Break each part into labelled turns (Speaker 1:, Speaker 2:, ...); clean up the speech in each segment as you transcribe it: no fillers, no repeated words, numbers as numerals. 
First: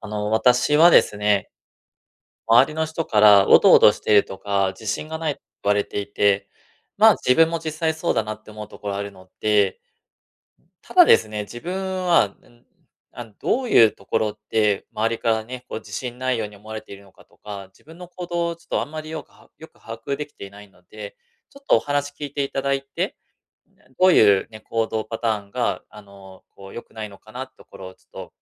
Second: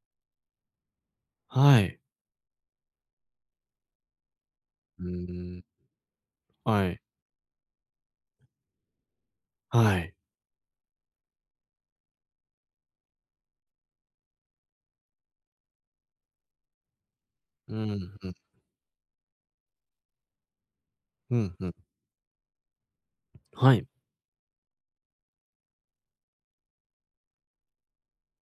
Speaker 1: 私はですね、
Speaker 2: はい。
Speaker 1: 周りの人からおどおどしているとか、自
Speaker 2: う
Speaker 1: 信がないと
Speaker 2: ーん。
Speaker 1: 言われていて、
Speaker 2: はい、
Speaker 1: まあ、自分も実際そうだなって思うところあるので、
Speaker 2: はい。
Speaker 1: ただですね、自分は、どういうところって周りからね、こう自信ないように思われているのかとか、
Speaker 2: う
Speaker 1: 自
Speaker 2: ん、
Speaker 1: 分の行
Speaker 2: ふん、
Speaker 1: 動をちょっとあんまりよく把握できていないので、
Speaker 2: うん、
Speaker 1: ちょ
Speaker 2: ふ
Speaker 1: っ
Speaker 2: ん。
Speaker 1: とお話聞いていただいて、
Speaker 2: はい、
Speaker 1: どういうね、行動パターンが、こう良くないのかなってところをちょっと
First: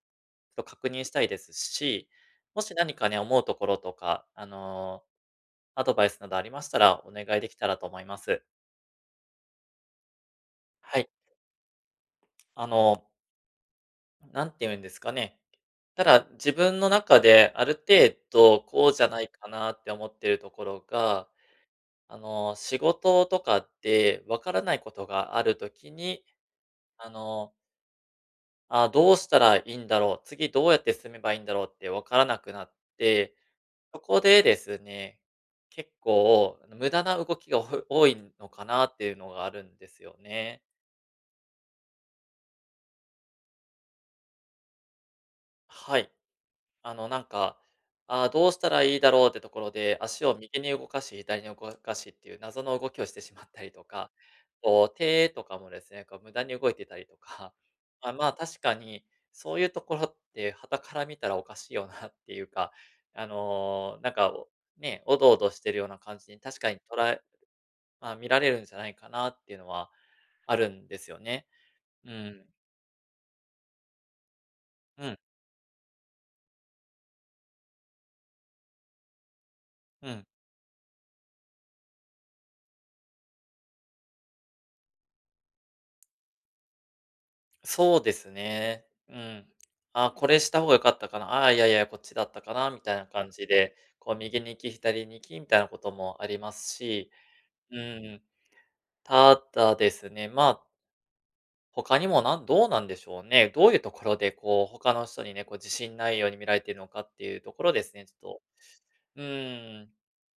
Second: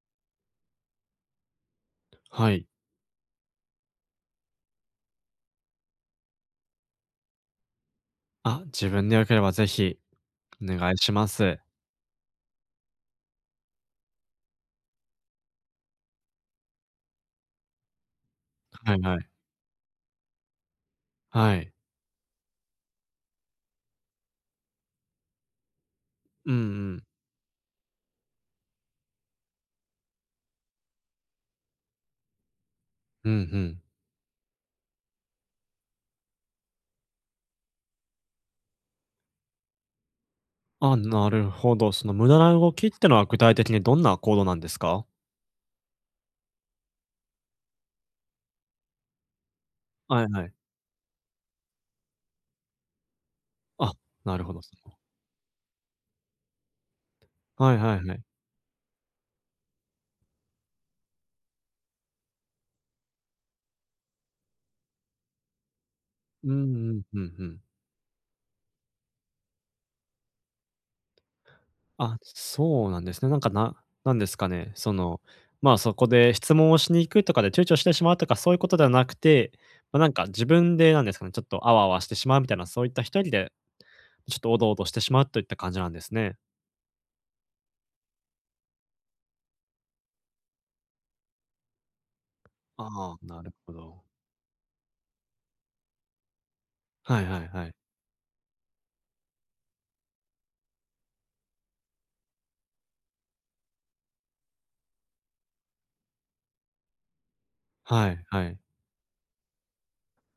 Speaker 1: と確認したいですし、
Speaker 2: は
Speaker 1: も
Speaker 2: い。
Speaker 1: し何かね、思うところとか、アドバイスなどありましたらお願いできたらと思います。
Speaker 2: あ、自分で良ければぜひお願い
Speaker 1: はい。
Speaker 2: します。
Speaker 1: あの、なんて言うんですかね。ただ、自分の中である程度こう
Speaker 2: はい
Speaker 1: じゃ
Speaker 2: は
Speaker 1: な
Speaker 2: い。
Speaker 1: いかなって思ってるところが、
Speaker 2: はい。
Speaker 1: 仕事とかでわからないことがあるときに、
Speaker 2: うんうん。
Speaker 1: あの、あ、どうしたらいいんだろう、次どうやって進めばいいんだろうってわからなくなっ
Speaker 2: うん
Speaker 1: て、
Speaker 2: うん。
Speaker 1: そこでですね、結構、無駄な動きが多いのかなっていうのがあるんですよね。
Speaker 2: あ、なるほど。その無駄な動きってのは具体的にどんな行動なんですか？
Speaker 1: はい。あの、なんか、ああ、どうしたらいいだろうってところで、
Speaker 2: は
Speaker 1: 足
Speaker 2: い
Speaker 1: を
Speaker 2: はい。
Speaker 1: 右に動かし、左に動かしっていう謎の動きをしてしまったりと
Speaker 2: あ、
Speaker 1: か、
Speaker 2: なるほど。そ
Speaker 1: こう、
Speaker 2: の
Speaker 1: 手とかもですね、こう無駄に動いてたりとか、
Speaker 2: はいは い
Speaker 1: あ、
Speaker 2: はい。
Speaker 1: まあ、確かにそういうところって傍から見たらおかしいよなっていうか、あの、なんか、ね、おどおどしてるような感じに
Speaker 2: うん
Speaker 1: 確かに
Speaker 2: うん、ふんふん。
Speaker 1: まあ、見られるんじゃないかなっていうのはあるんですよね。う
Speaker 2: あ、
Speaker 1: ん。
Speaker 2: そうなんですね。なんか、なんですかね、そ
Speaker 1: うん、
Speaker 2: の、ま、あそこで質問をしに行くとかで躊躇してしまうとか、そういうことではなくて、まあ、な
Speaker 1: う
Speaker 2: ん
Speaker 1: ん。
Speaker 2: か自分でなんですかね、ちょっとあわあわしてしまうみたいな、そういった一人でちょっとおどおどしてしまうといった感じなんですね。
Speaker 1: そうですね。うん。あ、これした方が良かったかな、ああ、いやいや、こっちだったかなみたいな
Speaker 2: ああ、
Speaker 1: 感
Speaker 2: な
Speaker 1: じ
Speaker 2: るほ
Speaker 1: で、
Speaker 2: ど。
Speaker 1: こう右に行き、左に行きみたいなこともありますし、
Speaker 2: はいはいはい。
Speaker 1: うん、ただですね、まあ、他にもどうなんでしょうね。どういうところでこう、他の人にね、こう自信ないように見られているのかっていうところですね、
Speaker 2: は
Speaker 1: ちょっ
Speaker 2: い
Speaker 1: と。
Speaker 2: はい。
Speaker 1: うん、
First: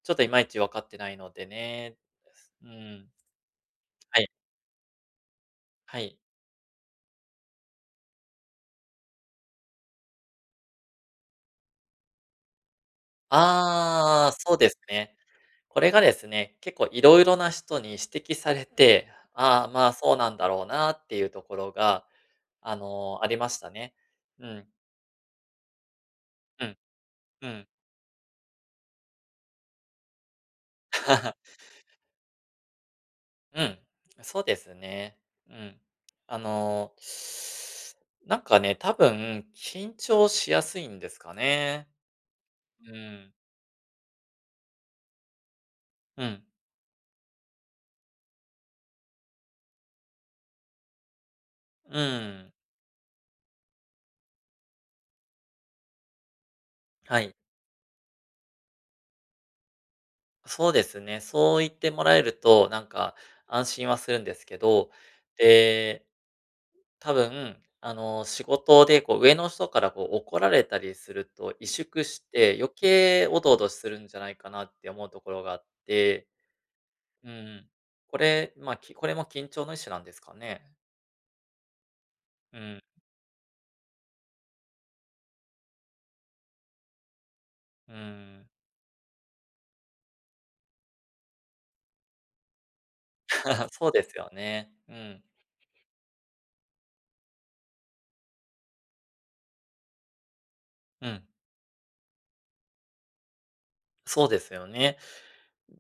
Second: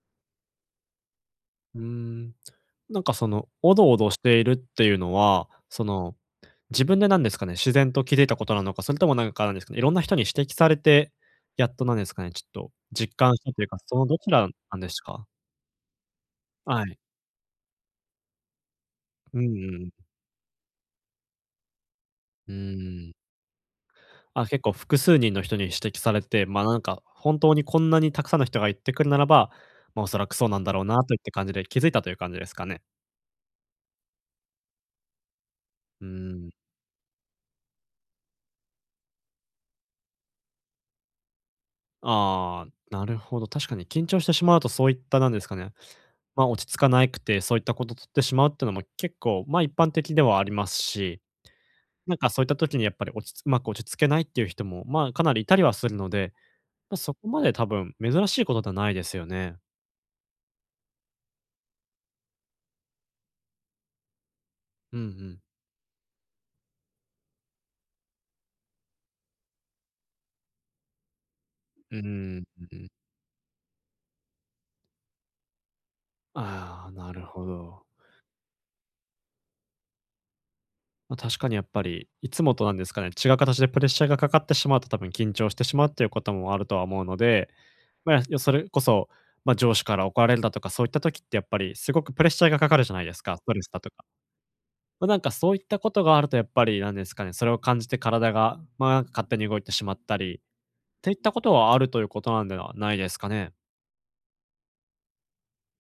Speaker 1: ちょっといまいち分かってないので
Speaker 2: うー
Speaker 1: ね。
Speaker 2: ん。
Speaker 1: う
Speaker 2: なん
Speaker 1: ん、
Speaker 2: かその、おどおどし
Speaker 1: はい、
Speaker 2: ているっていうのは、そ
Speaker 1: は
Speaker 2: の
Speaker 1: い。
Speaker 2: 自分でなんですかね、自然と気づいたことなのか、それともなんかなんですかね、いろんな人に指摘されて、やっとなんですかね、ちょっと実感したというか、そのど
Speaker 1: あ
Speaker 2: ち
Speaker 1: あ、
Speaker 2: ら
Speaker 1: そうで
Speaker 2: な
Speaker 1: す
Speaker 2: んです
Speaker 1: ね。
Speaker 2: か？
Speaker 1: これがですね、結
Speaker 2: は
Speaker 1: 構
Speaker 2: い。
Speaker 1: いろいろな人に指摘されて、
Speaker 2: うん
Speaker 1: ああ、
Speaker 2: う
Speaker 1: まあ、
Speaker 2: ん。
Speaker 1: そうなんだろうなっていうところが、
Speaker 2: うーん。
Speaker 1: ありましたね。
Speaker 2: あ、
Speaker 1: う
Speaker 2: 結
Speaker 1: ん、
Speaker 2: 構複数人の人に指摘されて、ま、
Speaker 1: う
Speaker 2: な
Speaker 1: ん、
Speaker 2: んか本
Speaker 1: う
Speaker 2: 当に
Speaker 1: ん。
Speaker 2: こんなにたくさんの人が言ってくるならば、ま、おそらくそうなんだろうなといって感 じで気づいたという感じですかね。
Speaker 1: うん、そうですね。うん。
Speaker 2: うー
Speaker 1: あ
Speaker 2: ん。
Speaker 1: の、なんかね、多分緊張しやすいんですかね。
Speaker 2: あ
Speaker 1: う
Speaker 2: あ、なる
Speaker 1: ん、
Speaker 2: ほど。確かに緊張してしまうとそういったなんですかね、
Speaker 1: うん、
Speaker 2: ま、落ち着かないくて、そういったことを取ってしまうっていうのも結構、ま、一般的ではありますし、
Speaker 1: う
Speaker 2: なんかそういっ
Speaker 1: ん、
Speaker 2: た時にやっぱり落ち着うまく落ち着けないっていう人も、まあ、かなりいたりはするので、ま、そ
Speaker 1: は
Speaker 2: こ
Speaker 1: い。
Speaker 2: まで多分珍しいことではないですよね。
Speaker 1: そうですね。そう言ってもらえると、なんか安心はするんですけど、
Speaker 2: うんうん。
Speaker 1: で、多分、仕事でこう上の人からこう怒られたりすると、萎
Speaker 2: うー
Speaker 1: 縮し
Speaker 2: ん、
Speaker 1: て余
Speaker 2: うん。
Speaker 1: 計おどおどするんじゃないかなって思うところがあって、
Speaker 2: ああ、なる
Speaker 1: う
Speaker 2: ほ
Speaker 1: ん。
Speaker 2: ど。
Speaker 1: これ、まあ、これも緊張の一種なんですかね。
Speaker 2: ま、確かにやっぱり、いつも
Speaker 1: う
Speaker 2: となん
Speaker 1: ん、
Speaker 2: ですかね、違う形でプレッシャーがかかってしまうと多分緊張してしまうっていうこともあるとは思うので、
Speaker 1: う
Speaker 2: まあ、よ
Speaker 1: ん。
Speaker 2: それこそ、ま、上司から怒られるだとか、そういった時ってやっぱりすごくプレッシャーがかかるじゃないですか、ストレス だ
Speaker 1: そ
Speaker 2: と
Speaker 1: う
Speaker 2: か。
Speaker 1: ですよね。う
Speaker 2: ま、なん
Speaker 1: ん、
Speaker 2: かそういったことがあるとやっぱりなんですかね、それを感じて体が、まあ、勝手に動いてしまったり、っ
Speaker 1: う
Speaker 2: ていっ
Speaker 1: ん。
Speaker 2: たことはあるということなんではないですかね。
Speaker 1: そうですよね。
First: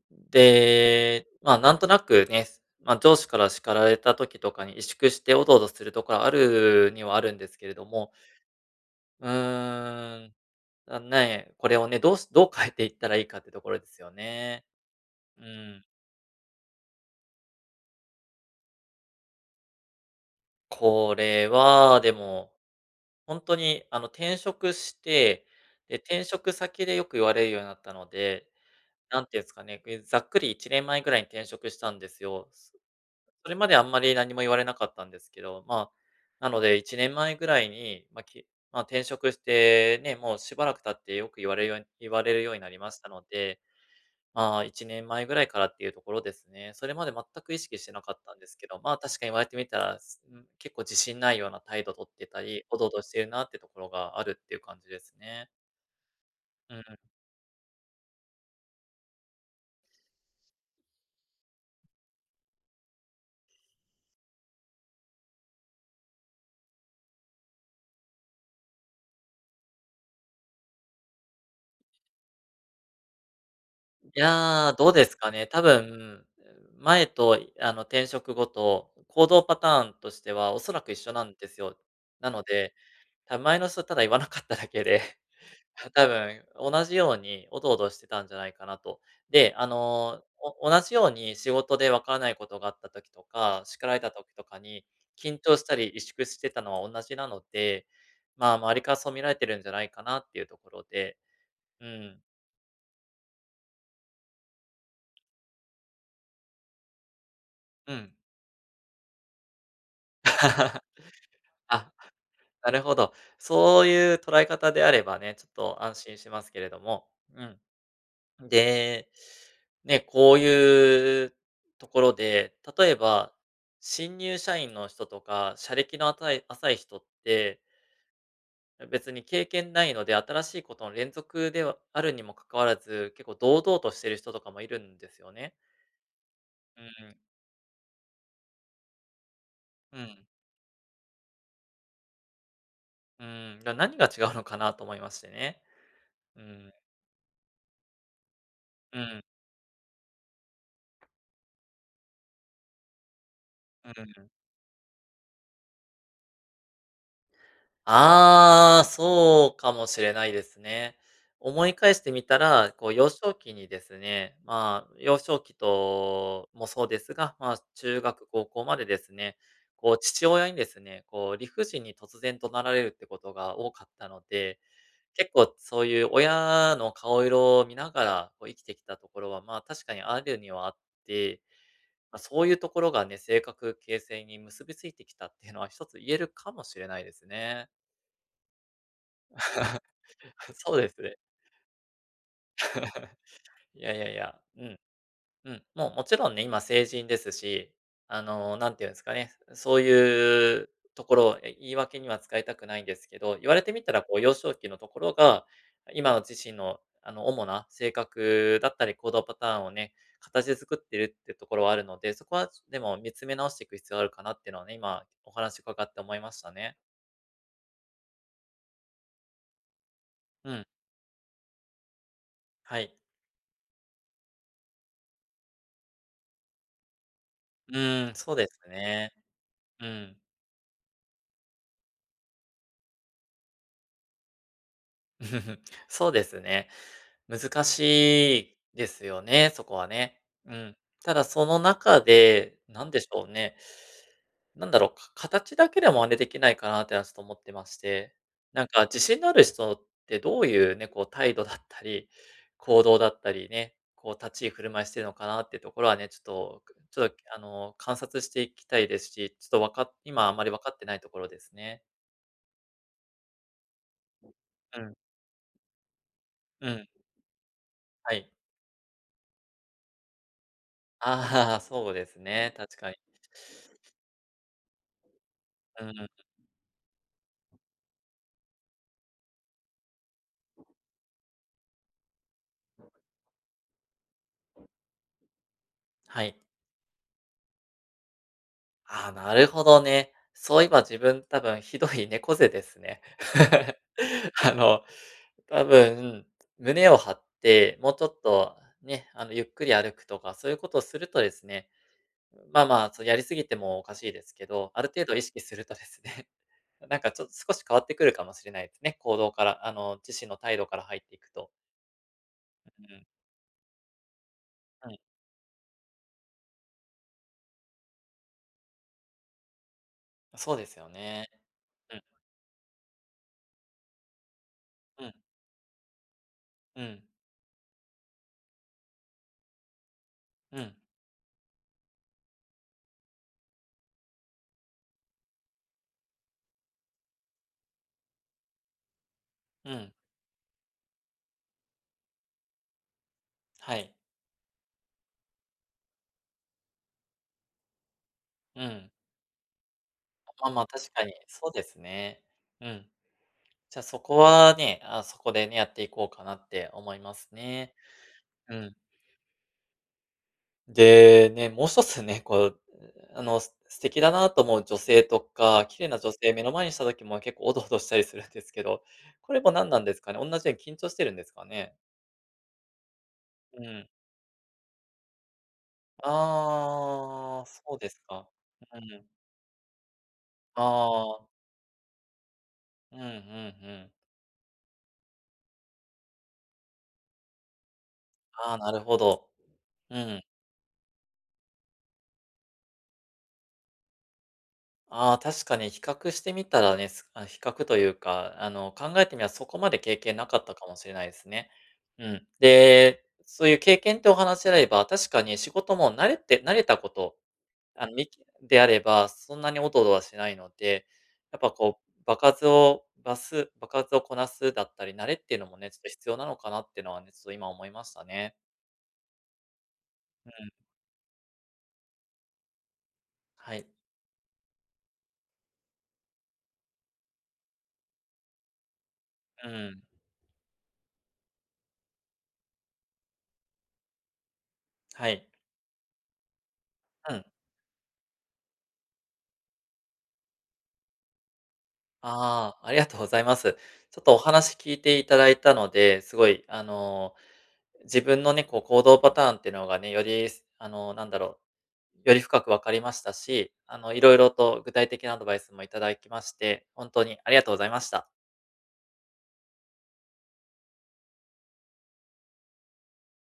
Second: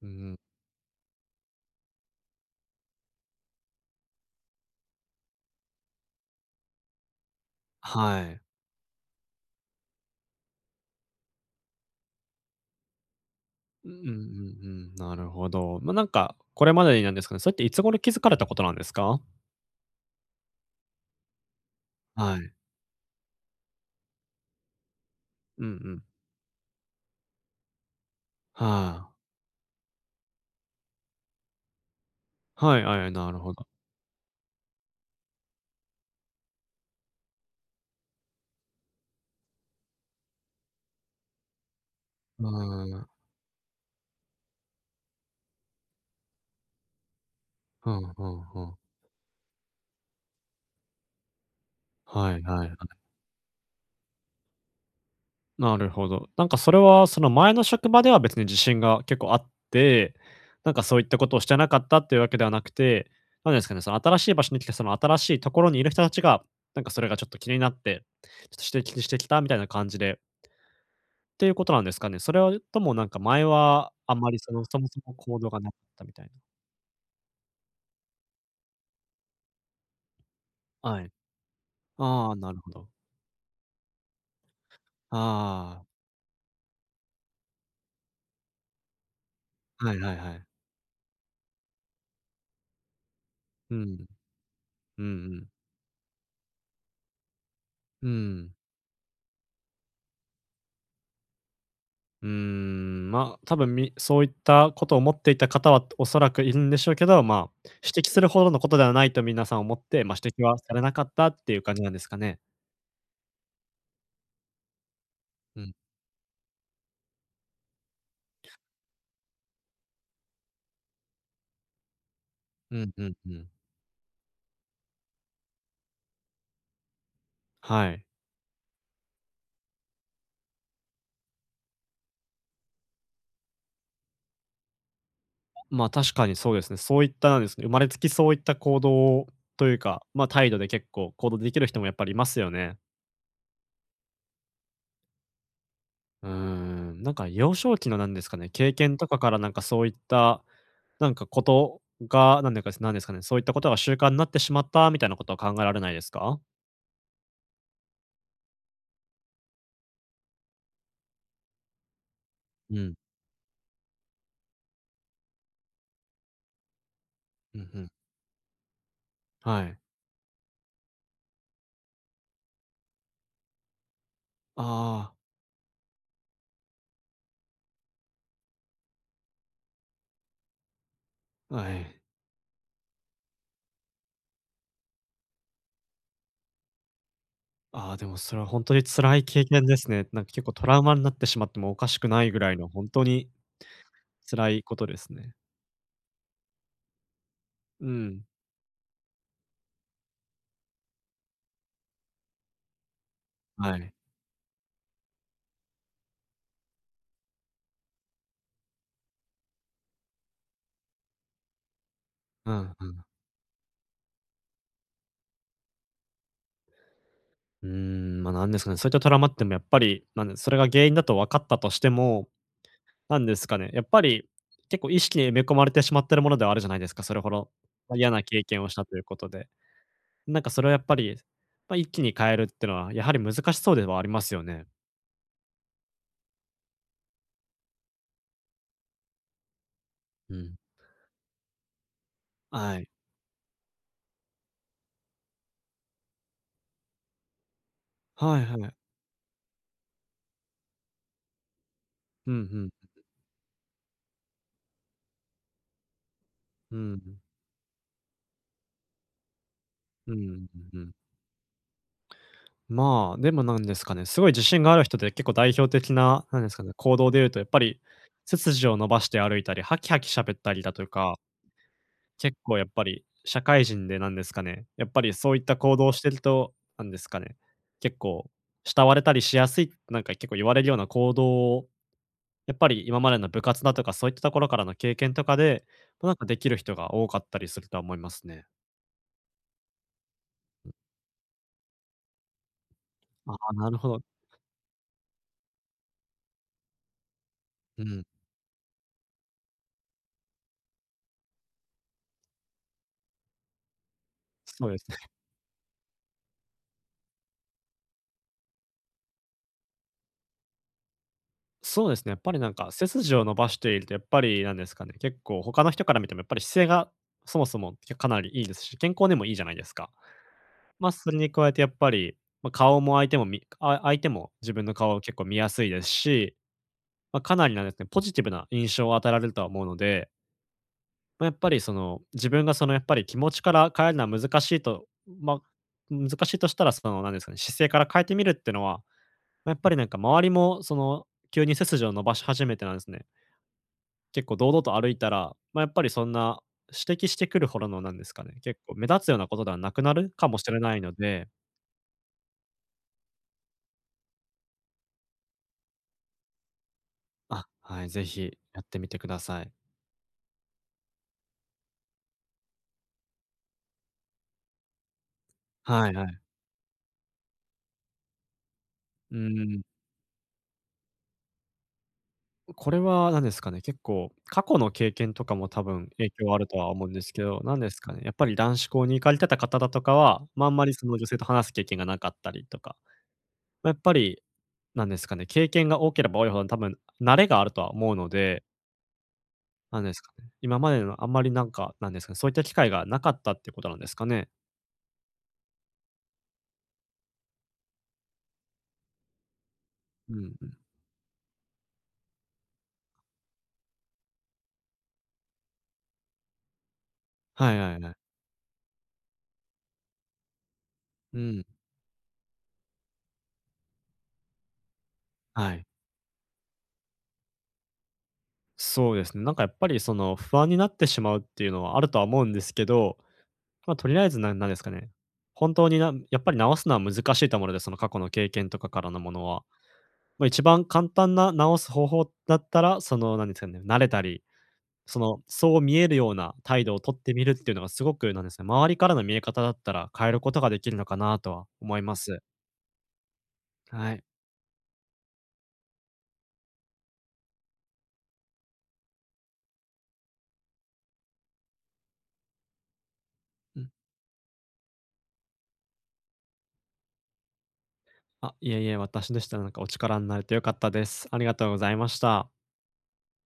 Speaker 2: うん。
Speaker 1: で、まあ、なんとなくね、まあ、上司から叱られた時とかに萎縮しておどおどするところあるにはあるんですけれども、
Speaker 2: はい。
Speaker 1: うーん、あ、ね、これをね、どう変えていったらいいかってところで
Speaker 2: うんうん
Speaker 1: す
Speaker 2: うんう
Speaker 1: よね。
Speaker 2: ん。なる
Speaker 1: う
Speaker 2: ほど。
Speaker 1: ん。
Speaker 2: ま、なんか、これまでになんですかね、それっていつ頃気づかれたことなんですか？
Speaker 1: これは、で
Speaker 2: はい。
Speaker 1: も、本当に、転職して、
Speaker 2: うんう
Speaker 1: で、
Speaker 2: ん。
Speaker 1: 転職先でよく言われるようになったので、
Speaker 2: はあ。
Speaker 1: なんていうんですかね、ざっくり1年前ぐらいに転職したんですよ。
Speaker 2: はい、はい、なる
Speaker 1: そ
Speaker 2: ほ
Speaker 1: れ
Speaker 2: ど。
Speaker 1: まであんまり何も言われなかったんですけど、まあ、なので1年前ぐらいに、まあ、まあ、転職してね、もうしばらく経ってよく言われるように言われる
Speaker 2: う
Speaker 1: ようになりま
Speaker 2: ー
Speaker 1: し
Speaker 2: ん。
Speaker 1: たので、まあ、1年前ぐらいからっていうところですね。それまで全く意識し
Speaker 2: ふ
Speaker 1: てな
Speaker 2: ん
Speaker 1: かっ
Speaker 2: ふ
Speaker 1: たん
Speaker 2: ん
Speaker 1: です
Speaker 2: ふ
Speaker 1: け
Speaker 2: ん。
Speaker 1: ど、まあ、確かに言われてみたら、すうん、結構自信ないような態度取って
Speaker 2: はい
Speaker 1: たり、
Speaker 2: はい。
Speaker 1: おどおどしてるなってところがあるっていう感じですね。
Speaker 2: なるほど。なんかそ
Speaker 1: う
Speaker 2: れは、
Speaker 1: ん。
Speaker 2: その前の職場では別に自信が結構あって、なんかそういったことをしてなかったっていうわけではなくて、なんですかね、その新しい場所に来て、その新しいところにいる人たちが、なんかそれがちょっと気になって、ちょっと指摘してきたみたいな感じでっていうことなんですかね。それはともなんか前はあん
Speaker 1: い
Speaker 2: まりその、
Speaker 1: やー、
Speaker 2: そも
Speaker 1: どう
Speaker 2: そ
Speaker 1: で
Speaker 2: も
Speaker 1: すか
Speaker 2: 行
Speaker 1: ね。
Speaker 2: 動が
Speaker 1: 多
Speaker 2: なかったみたい
Speaker 1: 分、
Speaker 2: な。
Speaker 1: 前と転職後と行動パターンとしてはおそらく
Speaker 2: は
Speaker 1: 一
Speaker 2: い。
Speaker 1: 緒なんですよ。な
Speaker 2: ああ、
Speaker 1: の
Speaker 2: なるほ
Speaker 1: で、
Speaker 2: ど。
Speaker 1: 多分前の人ただ言わなかっただけで、
Speaker 2: あ
Speaker 1: 多分同じようにおどおどしてたんじゃないかなと。で、
Speaker 2: あ、はいはいはい。
Speaker 1: 同じように仕事でわからないことがあった時とか、
Speaker 2: う
Speaker 1: 叱られ
Speaker 2: ん。
Speaker 1: た時とかに、
Speaker 2: うんう
Speaker 1: 緊
Speaker 2: ん。
Speaker 1: 張したり萎縮してたのは同じなので、
Speaker 2: うん。
Speaker 1: まあ、周りからそう見られてるんじゃないかなっていうところで、うん、
Speaker 2: うーん、まあ、多分そういったことを思っていた方はおそらくいるんでしょうけど、まあ、
Speaker 1: う
Speaker 2: 指摘
Speaker 1: ん。
Speaker 2: するほどのことではないと皆さん思って、まあ、指摘はされ なかったっていう感じな
Speaker 1: あ、
Speaker 2: んですかね。
Speaker 1: なるほど。そういう捉え方であればね、ちょっ
Speaker 2: うん。
Speaker 1: と安心しますけれども。うん。で、ね、こういうところで、
Speaker 2: う
Speaker 1: 例
Speaker 2: ん
Speaker 1: え
Speaker 2: うんう
Speaker 1: ば、
Speaker 2: ん。
Speaker 1: 新入社員の人とか、社歴の浅い人って、
Speaker 2: はい。
Speaker 1: 別に経験ないので、新しいことの連続ではあるにもかかわらず、結構堂々としてる人とかもいるんですよね。
Speaker 2: まあ、確かにそうですね。
Speaker 1: う
Speaker 2: そういっ
Speaker 1: ん、
Speaker 2: たなんですね、生まれつきそういった行動という
Speaker 1: う
Speaker 2: か、まあ、
Speaker 1: ん、
Speaker 2: 態度で結構行動できる人もやっぱりいますよね。
Speaker 1: うん。何が違うのかなと思いましてね。
Speaker 2: うー
Speaker 1: うん、
Speaker 2: ん、なんか幼少期のなんですかね、経験
Speaker 1: う
Speaker 2: とか
Speaker 1: ん、
Speaker 2: からなんかそういった、なんかことが、なんでかなんですかね、そういったことが
Speaker 1: う
Speaker 2: 習慣にな
Speaker 1: ん。
Speaker 2: ってしまったみたいなことは考えられないですか？
Speaker 1: ああ、そうかもしれないですね。思い返してみたら、
Speaker 2: う
Speaker 1: こう
Speaker 2: ん。
Speaker 1: 幼少期にですね、まあ、幼少期ともそうですが、ま
Speaker 2: う
Speaker 1: あ、
Speaker 2: んうん。
Speaker 1: 中学、高校までですね、
Speaker 2: はい。
Speaker 1: こう父親にですね、こう理不尽に突然怒鳴られるってことが多かったので、
Speaker 2: あ
Speaker 1: 結構そういう親の顔色を見ながらこう生きてきたところは、まあ、確かにあるにはあって、
Speaker 2: あ、はい。
Speaker 1: まあ、そういうところがね、性格形成に結びついてきたっていうのは一つ言えるかもしれないですね。
Speaker 2: ああ、でもそれは本当に辛い経験で すね。なんか結構ト
Speaker 1: そ
Speaker 2: ラ
Speaker 1: う
Speaker 2: ウ
Speaker 1: で
Speaker 2: マ
Speaker 1: す
Speaker 2: になっ
Speaker 1: ね。
Speaker 2: てしまってもおかしくないぐらいの本当に
Speaker 1: いやいやいや、
Speaker 2: 辛い
Speaker 1: う
Speaker 2: こ
Speaker 1: ん、
Speaker 2: とですね。
Speaker 1: うん。もうもちろんね、今成人ですし、
Speaker 2: うん。
Speaker 1: なんていうんですかね、そういうところを、言い訳には使いたくないんですけど、言われて
Speaker 2: は
Speaker 1: み
Speaker 2: い。
Speaker 1: たらこう幼少期のところが、今の自身の主な性格だったり行動パターンをね、形作ってるっていうところはあるので、そこは
Speaker 2: うん
Speaker 1: で
Speaker 2: う
Speaker 1: も
Speaker 2: ん。
Speaker 1: 見つめ直していく必要があるかなっていうのはね、今お話伺って思いましたね。
Speaker 2: うーん、ま、なんですかね、そういったトラウマってもやっぱり、なんでそ
Speaker 1: う
Speaker 2: れが
Speaker 1: ん、
Speaker 2: 原因だと分かったとしても、
Speaker 1: はい。
Speaker 2: なんですかね、やっぱり、結構意識に埋め込まれてしまってるものではあるじゃないですか、それほど、
Speaker 1: う
Speaker 2: ま、嫌
Speaker 1: ん、
Speaker 2: な
Speaker 1: そう
Speaker 2: 経
Speaker 1: です
Speaker 2: 験をしたという
Speaker 1: ね。
Speaker 2: ことで。
Speaker 1: うん。
Speaker 2: なんかそれをやっぱり、ま、一気に変えるってのは、やはり難しそうではありますよね。
Speaker 1: そうですね。難しいですよね、そこはね。
Speaker 2: う
Speaker 1: う
Speaker 2: ん。
Speaker 1: ん。ただその中で、
Speaker 2: は
Speaker 1: な
Speaker 2: い。
Speaker 1: んでしょうね。なんだろう、形だけでも真似できないかなってのはちょっと思ってまして。
Speaker 2: はい
Speaker 1: な
Speaker 2: は
Speaker 1: ん
Speaker 2: い。
Speaker 1: か自信のある人ってどういうね、こう態度だったり、
Speaker 2: うんう
Speaker 1: 行
Speaker 2: ん。
Speaker 1: 動だったりね、こう立ち居振る舞いしてるのかなってところはね、ちょっと、
Speaker 2: うんう
Speaker 1: ち
Speaker 2: ん。
Speaker 1: ょっとあの、観察していきたいですし、ちょっとわかっ
Speaker 2: うんう
Speaker 1: 今あま
Speaker 2: ん
Speaker 1: り分か
Speaker 2: う
Speaker 1: っ
Speaker 2: んう
Speaker 1: て
Speaker 2: ん。
Speaker 1: ないところですね。
Speaker 2: まあ、でもなんですかね、すごい自信があ
Speaker 1: う
Speaker 2: る
Speaker 1: ん、
Speaker 2: 人で結構代表的な、なんですか
Speaker 1: う
Speaker 2: ね、
Speaker 1: ん、
Speaker 2: 行動で言うとやっぱり、
Speaker 1: はい。
Speaker 2: 背筋を伸ばして歩いたり、ハキハキ喋ったりだとか、
Speaker 1: ああ、そうです
Speaker 2: 結
Speaker 1: ね、
Speaker 2: 構やっ
Speaker 1: 確
Speaker 2: ぱ
Speaker 1: かに。
Speaker 2: り社会人でなんですかね、やっぱりそういった行
Speaker 1: う
Speaker 2: 動をし
Speaker 1: ん。
Speaker 2: てると、なんですかね、結構慕われたりしやすい、なんか結構言われるような行動を、やっぱり今までの部活だとかそういったところからの経験とかで、ま、なん
Speaker 1: は
Speaker 2: かで
Speaker 1: い。
Speaker 2: きる人が多かったりするとは思いますね。
Speaker 1: ああ、なるほどね。そういえば自分多分ひどい猫背ですね。
Speaker 2: ああ、なる ほど。
Speaker 1: あの、多分、胸を張って、
Speaker 2: う
Speaker 1: もう
Speaker 2: ん。
Speaker 1: ちょっとね、ゆっくり歩くとか、そういうことをするとですね、まあまあ、やりすぎてもおかしいですけ
Speaker 2: そ
Speaker 1: ど、
Speaker 2: うで
Speaker 1: あ
Speaker 2: す
Speaker 1: る
Speaker 2: ね。
Speaker 1: 程度意識するとですね、なんかちょっと少し変わってくるかもしれないですね。行動から、自身の態度から入っていくと。
Speaker 2: そうですね、やっぱりなんか背
Speaker 1: うん、
Speaker 2: 筋を伸ばしているとやっぱりなんですか
Speaker 1: う
Speaker 2: ね、
Speaker 1: ん。
Speaker 2: 結構他の人から見てもやっぱり姿勢がそもそも、かなりいいですし、健康にもいいじゃないですか。
Speaker 1: そうですよ
Speaker 2: まあ、それ
Speaker 1: ね。
Speaker 2: に加えてやっぱ
Speaker 1: うん、
Speaker 2: り、まあ、顔も相手も自分の顔を
Speaker 1: うん、
Speaker 2: 結構見やすいですし、
Speaker 1: うん、
Speaker 2: まあ、かなりなんですね、ポジティブな印象を与えられるとは思うので、
Speaker 1: うん。
Speaker 2: まあ、やっぱりその、自分がそのやっぱり気持ちから変えるのは難しいと、まあ、難しいとしたらその、なんですかね、姿勢から変えてみるっていうのは、ま、やっ
Speaker 1: う
Speaker 2: ぱりなん
Speaker 1: ん、
Speaker 2: か周りもその、急に背筋を伸ばし始めてなんですね、
Speaker 1: はい。
Speaker 2: 結構堂々と歩いたら、まあ、やっぱりそんな指摘してくるほどのなんですかね、結
Speaker 1: う
Speaker 2: 構目
Speaker 1: ん。
Speaker 2: 立つようなことではなくなるか もし
Speaker 1: まあ
Speaker 2: れ
Speaker 1: まあ、
Speaker 2: ない
Speaker 1: 確
Speaker 2: の
Speaker 1: かに、
Speaker 2: で、
Speaker 1: そうですね。うん。じゃ、そこはね、あ、そこでね、やっていこうかなって思います
Speaker 2: あ、
Speaker 1: ね。
Speaker 2: はい、ぜひ
Speaker 1: う
Speaker 2: やっ
Speaker 1: ん。
Speaker 2: てみてください。
Speaker 1: で、ね、もう一つね、こう、素敵だなと思う女性とか、綺麗
Speaker 2: はい
Speaker 1: な
Speaker 2: は
Speaker 1: 女
Speaker 2: い。
Speaker 1: 性目の前にした時も結構おどおどしたりするんですけど、
Speaker 2: う
Speaker 1: これも
Speaker 2: ーん、
Speaker 1: 何なんですかね？おんなじように緊張してるんですかね？
Speaker 2: これは何ですかね、
Speaker 1: う
Speaker 2: 結
Speaker 1: ん。
Speaker 2: 構過去の経験とかも多分影響あるとは思うんですけど、
Speaker 1: ああ、
Speaker 2: 何で
Speaker 1: そう
Speaker 2: す
Speaker 1: で
Speaker 2: かね、
Speaker 1: す
Speaker 2: やっぱ
Speaker 1: か。
Speaker 2: り男子
Speaker 1: う
Speaker 2: 校に行
Speaker 1: ん。
Speaker 2: かれてた方だとかは、ま、あんまりその女
Speaker 1: あ
Speaker 2: 性と
Speaker 1: あ、
Speaker 2: 話す経験がなかったりとか、
Speaker 1: うんうんう
Speaker 2: ま、やっ
Speaker 1: ん。
Speaker 2: ぱりなんですかね、経験が多ければ多いほど多分慣れがあるとは思うので、
Speaker 1: ああ、なるほど。
Speaker 2: なんで
Speaker 1: う
Speaker 2: すか
Speaker 1: ん。
Speaker 2: ね、今までのあんまりなんか、なんですかね、そういった機会がなかったってことなんですかね。
Speaker 1: ああ、確かに比較してみたらね、比較というか、考えてみればそこまで経
Speaker 2: う
Speaker 1: 験な
Speaker 2: ん
Speaker 1: かっ
Speaker 2: う
Speaker 1: た
Speaker 2: ん。
Speaker 1: かもしれないですね。うん。で、そういう経験ってお話であれば、確かに仕事も慣れたこと、
Speaker 2: はいはい
Speaker 1: あ
Speaker 2: は
Speaker 1: の、
Speaker 2: い。
Speaker 1: みであれば、そんなにおどおどはしないので、
Speaker 2: う
Speaker 1: やっ
Speaker 2: ん、
Speaker 1: ぱこう、場数をこなすだったり、慣れっていうの
Speaker 2: は
Speaker 1: も
Speaker 2: い。
Speaker 1: ね、ちょっと必要なのかなっていうのはね、ちょっと今思いましたね。
Speaker 2: そうですね。なんかやっぱりその
Speaker 1: う
Speaker 2: 不安にな
Speaker 1: ん。
Speaker 2: ってしまうっていうのはあるとは思うんですけど、
Speaker 1: はい。
Speaker 2: まあ、とりあえずなんですかね。本当にやっぱり直すのは難しいと思うので、その過去の経験とかからのものは。
Speaker 1: うん。
Speaker 2: まあ、一番簡単な直す方法だったら、そのなんですかね、慣れたり、そ
Speaker 1: は
Speaker 2: の
Speaker 1: い。
Speaker 2: そう見えるような態度をとっ
Speaker 1: う
Speaker 2: てみ
Speaker 1: ん。
Speaker 2: るっていうのがすごくなんですね、周りからの見え方だったら変えることができるのかなとは思います。
Speaker 1: ああ、ありがとうございます。
Speaker 2: は
Speaker 1: ちょ
Speaker 2: い。
Speaker 1: っとお話聞いていただいたので、すごい、自分のね、こう行動パターンっていうのがね、より、なんだろう、より深く分かりましたし、
Speaker 2: うん、
Speaker 1: いろいろと具体的なアドバイスもいただきまして、本当にありがとうございました。
Speaker 2: あ、いえいえ、私でしたらなんかお力になれてよかったです。ありがとうございました。